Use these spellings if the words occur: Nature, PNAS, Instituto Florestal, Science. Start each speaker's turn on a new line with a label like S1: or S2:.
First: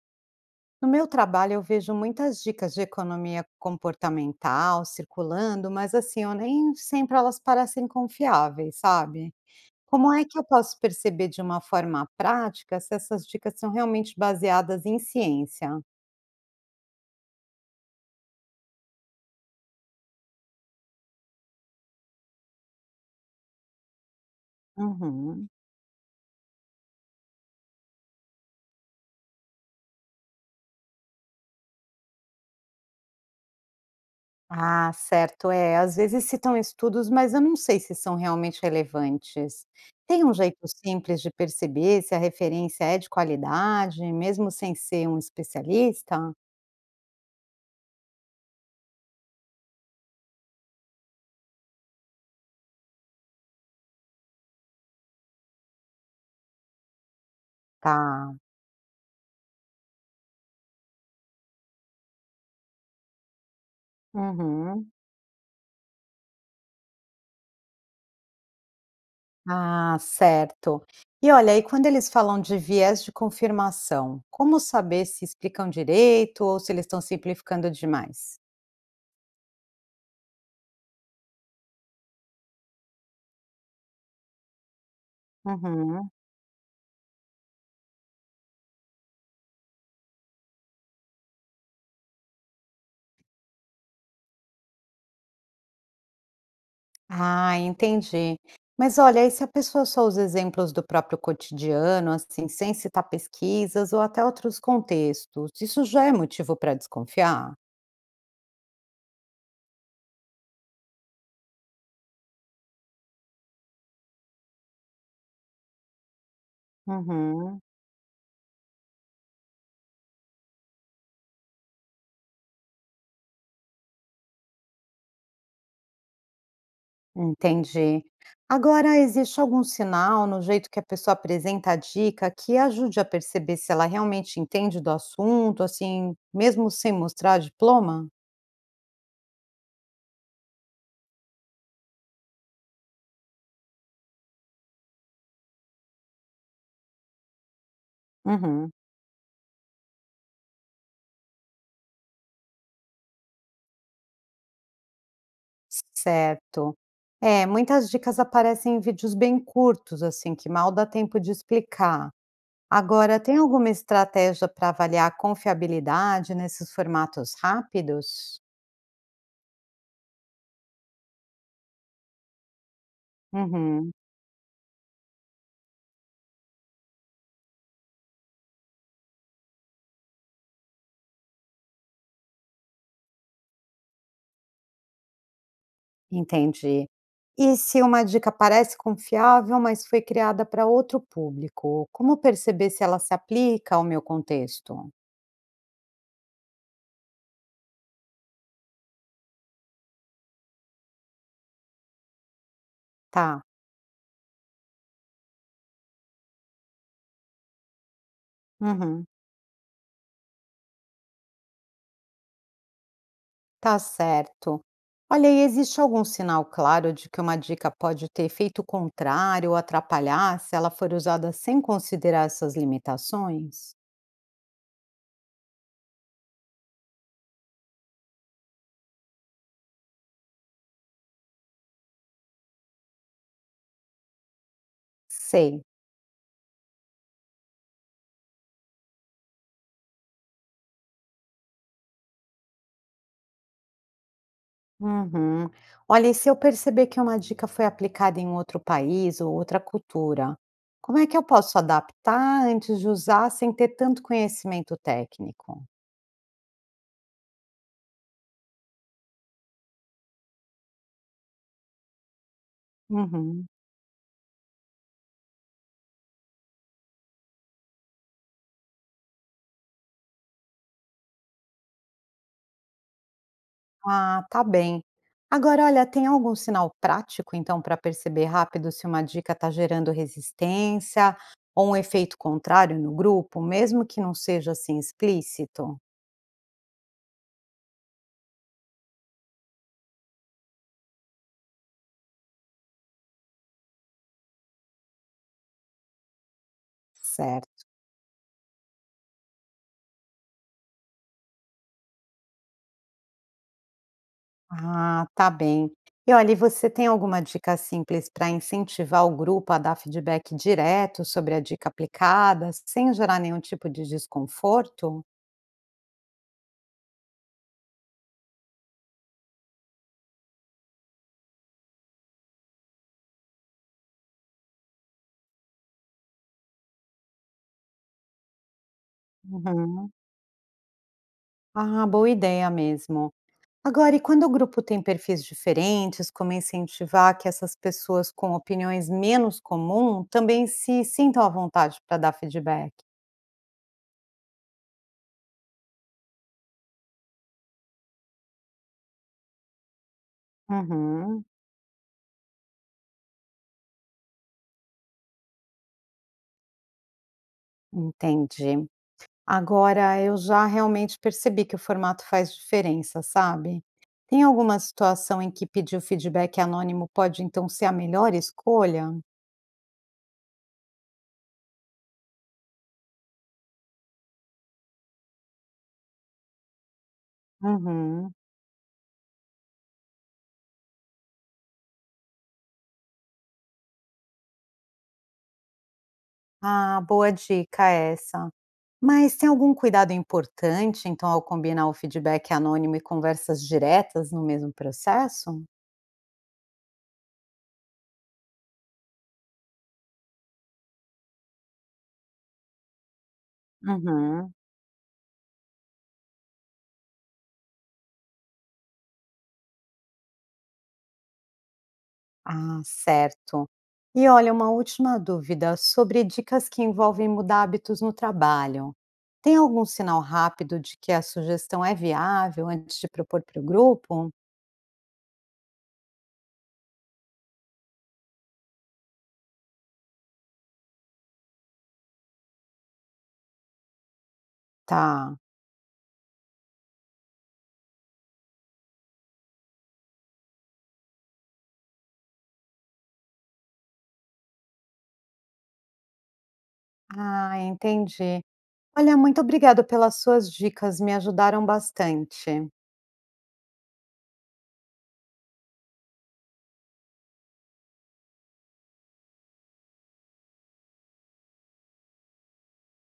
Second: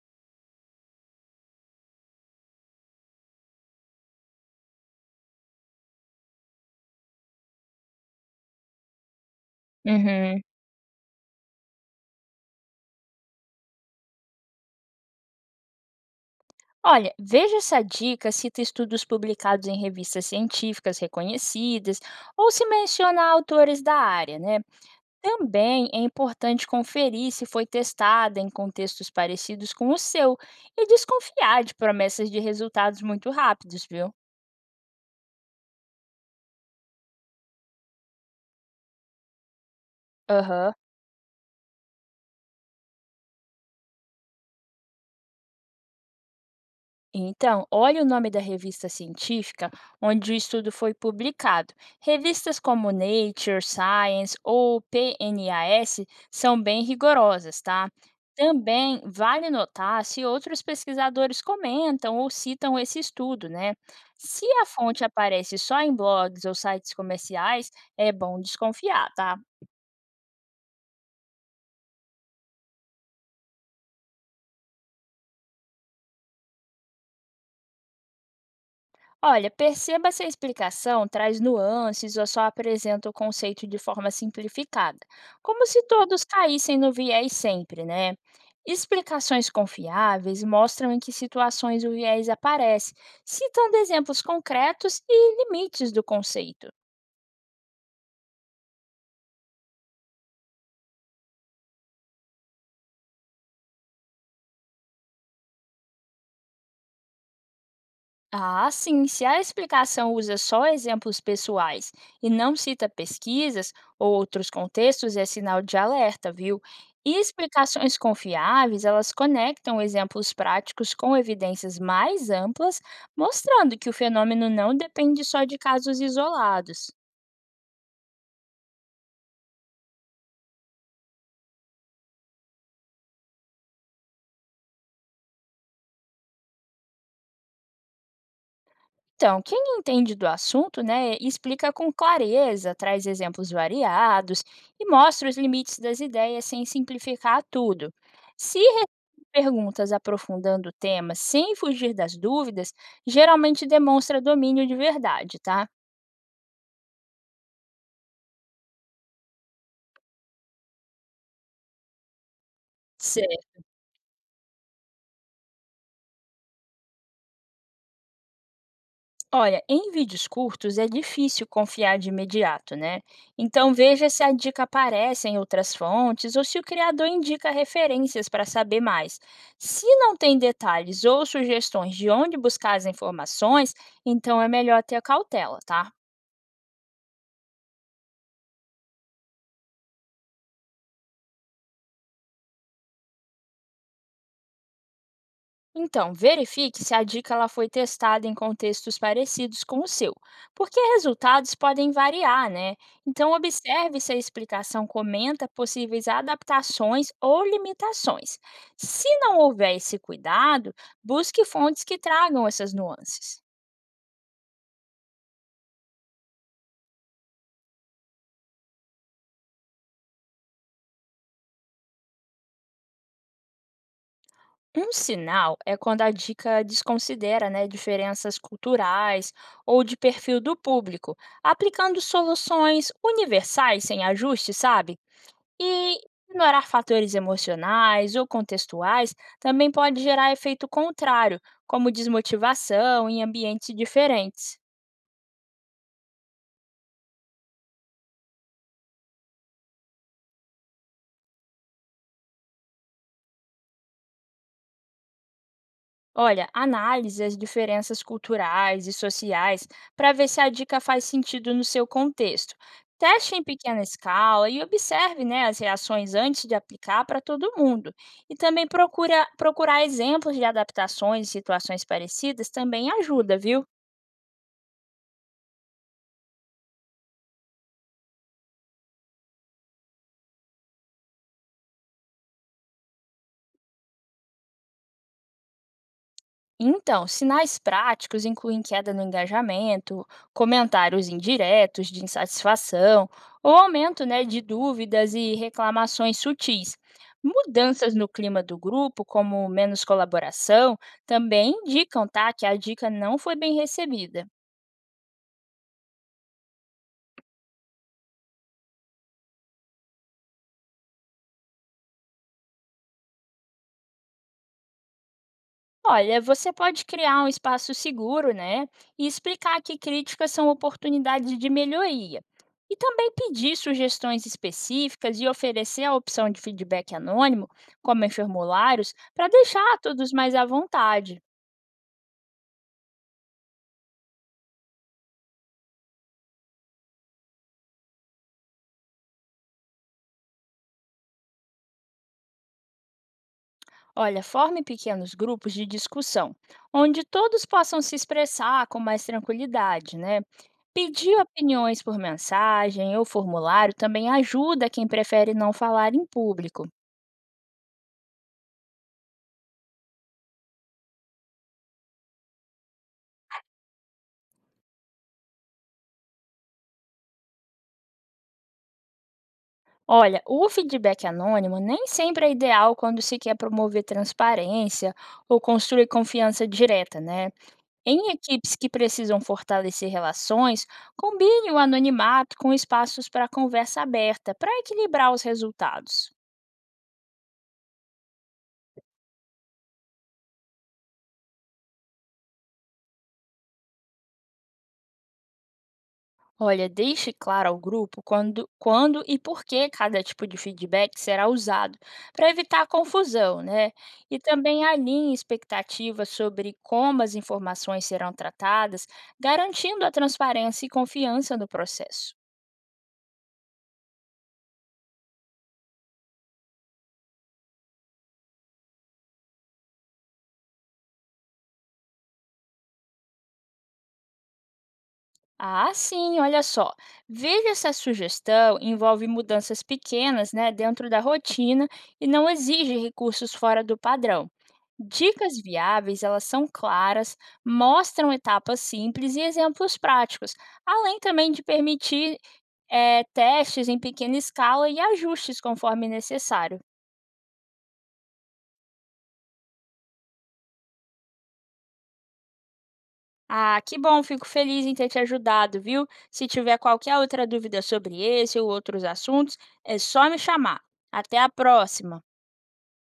S1: No meu trabalho, eu vejo muitas dicas de economia comportamental circulando, mas assim, eu nem sempre elas parecem confiáveis, sabe? Como é que
S2: Uhum.
S1: eu posso perceber de uma forma prática se essas dicas são realmente baseadas em ciência?
S2: Olha, veja se a dica cita estudos publicados em revistas científicas reconhecidas ou se menciona autores da área, né?
S1: Uhum.
S2: Também é importante conferir se foi testada em contextos parecidos com o seu e desconfiar de promessas de resultados muito rápidos, viu?
S1: Ah, certo, é. Às vezes citam estudos, mas eu não sei se são realmente relevantes. Tem um jeito
S2: Aham.
S1: simples de perceber se a referência é de qualidade, mesmo sem ser um especialista?
S2: Então, olhe o nome da revista científica onde o estudo foi publicado. Revistas como Nature, Science ou PNAS são bem rigorosas, tá?
S1: Tá.
S2: Também vale notar se outros pesquisadores comentam ou citam esse estudo, né? Se a
S1: Uhum.
S2: fonte aparece só em blogs ou sites comerciais, é bom desconfiar, tá?
S1: Ah, certo. E olha, e quando eles falam de viés de confirmação, como saber se explicam direito ou se eles estão simplificando demais?
S2: Olha, perceba se a explicação traz nuances ou só apresenta o conceito de forma simplificada, como se
S1: Uhum.
S2: todos caíssem no viés sempre, né? Explicações confiáveis mostram em que situações o viés aparece, citando exemplos concretos e limites do conceito.
S1: Ah, entendi. Mas olha, e se a pessoa só usa exemplos do próprio cotidiano, assim, sem citar pesquisas ou até outros contextos, isso já é motivo para desconfiar?
S2: Ah, sim, se a explicação usa só exemplos pessoais e não cita pesquisas ou outros contextos, é sinal de alerta, viu? E
S1: Uhum.
S2: explicações confiáveis, elas conectam exemplos práticos com evidências mais amplas, mostrando que o fenômeno não depende só de casos isolados.
S1: Entendi. Agora, existe algum sinal no jeito que a pessoa apresenta a dica que ajude a perceber se ela realmente entende do assunto, assim, mesmo sem mostrar diploma?
S2: Então, quem entende do assunto, né, explica com clareza, traz exemplos variados e mostra os limites das ideias sem simplificar tudo. Se
S1: Uhum.
S2: receber perguntas aprofundando o tema sem fugir das dúvidas, geralmente demonstra domínio de verdade, tá?
S1: Certo. É, muitas dicas aparecem em vídeos bem curtos, assim, que mal dá tempo de explicar. Agora, tem alguma estratégia para avaliar a confiabilidade nesses formatos rápidos?
S2: Olha, em vídeos curtos é difícil confiar de imediato, né? Então
S1: Uhum.
S2: veja se a dica aparece em outras fontes ou se o criador indica referências para saber mais. Se não tem detalhes ou sugestões de onde buscar as informações, então é melhor ter cautela, tá?
S1: Entendi. E se uma dica parece confiável, mas foi criada para outro público, como perceber se ela se aplica ao meu contexto?
S2: Então, verifique se a dica ela foi testada em contextos parecidos com o seu, porque resultados podem variar, né? Então,
S1: Tá.
S2: observe se a explicação comenta possíveis adaptações ou limitações.
S1: Uhum.
S2: Se não houver esse cuidado, busque fontes que tragam essas nuances.
S1: Tá certo. Olha, e existe algum sinal claro de que uma dica pode ter efeito contrário ou atrapalhar se ela for usada sem considerar essas limitações?
S2: Um sinal é quando a dica desconsidera, né, diferenças culturais ou de perfil do público, aplicando soluções universais sem ajuste, sabe?
S1: Sei.
S2: E ignorar fatores emocionais ou contextuais também pode gerar efeito contrário, como desmotivação em ambientes diferentes.
S1: Uhum. Olha, e se eu perceber que uma dica foi aplicada em um outro país ou outra cultura, como é que eu posso adaptar antes de usar sem ter tanto conhecimento técnico?
S2: Olha, analise as diferenças culturais e sociais para ver se a dica faz sentido no seu contexto. Teste em
S1: Uhum.
S2: pequena escala e observe, né, as reações antes de aplicar para todo mundo. E também procurar exemplos de adaptações e situações parecidas também ajuda, viu?
S1: Ah, tá bem. Agora, olha, tem algum sinal prático, então, para perceber rápido se uma dica está gerando resistência ou um efeito contrário no grupo, mesmo que não seja assim explícito?
S2: Então, sinais práticos incluem queda no engajamento, comentários indiretos de insatisfação ou aumento, né, de dúvidas e reclamações sutis.
S1: Certo.
S2: Mudanças no clima do grupo, como menos colaboração, também indicam, tá, que a dica não foi bem recebida.
S1: Ah, tá bem. E olha, e você tem alguma dica simples para incentivar o grupo a dar feedback direto sobre a dica aplicada, sem gerar nenhum tipo de desconforto?
S2: Olha, você pode criar um espaço seguro, né? E explicar que críticas são oportunidades de melhoria. E também pedir sugestões específicas e oferecer a opção de feedback anônimo, como em formulários, para deixar
S1: Uhum.
S2: todos mais à vontade.
S1: Ah, boa ideia mesmo. Agora, e quando o grupo tem perfis diferentes, como incentivar que essas pessoas com opiniões menos comuns também se sintam à vontade para dar feedback?
S2: Olha, forme pequenos grupos de discussão, onde todos possam se expressar com mais tranquilidade, né? Pedir
S1: Uhum,
S2: opiniões por mensagem ou formulário também ajuda quem prefere não falar em público.
S1: entendi. Agora, eu já realmente percebi que o formato faz diferença, sabe? Tem alguma situação em que pedir o feedback anônimo pode então ser a melhor escolha?
S2: Olha, o feedback anônimo nem sempre é ideal quando se quer promover transparência ou construir confiança direta, né? Em
S1: Uhum.
S2: equipes que precisam fortalecer relações, combine o anonimato com espaços para conversa aberta, para equilibrar os resultados.
S1: Ah, boa dica essa. Mas tem algum cuidado importante, então, ao combinar o feedback anônimo e conversas diretas no mesmo processo?
S2: Olha, deixe claro ao grupo quando e por que cada tipo de feedback será usado, para evitar confusão, né? E
S1: Uhum.
S2: também alinhe expectativas sobre como as informações serão tratadas, garantindo a transparência e confiança no processo.
S1: Ah, certo. E olha, uma última dúvida sobre dicas que envolvem mudar hábitos no trabalho. Tem algum sinal rápido de que a sugestão é viável antes de propor para o grupo?
S2: Ah, sim, olha só. Veja se a sugestão envolve mudanças pequenas, né, dentro da rotina e não exige recursos fora do padrão.
S1: Tá.
S2: Dicas viáveis, elas são claras, mostram etapas simples e exemplos práticos, além também de permitir testes em pequena escala e ajustes conforme necessário.
S1: Ah, entendi. Olha, muito obrigada pelas suas dicas, me ajudaram bastante.
S2: Ah, que bom, fico feliz em ter te ajudado, viu? Se tiver qualquer outra dúvida sobre esse ou outros assuntos, é só me chamar. Até a próxima!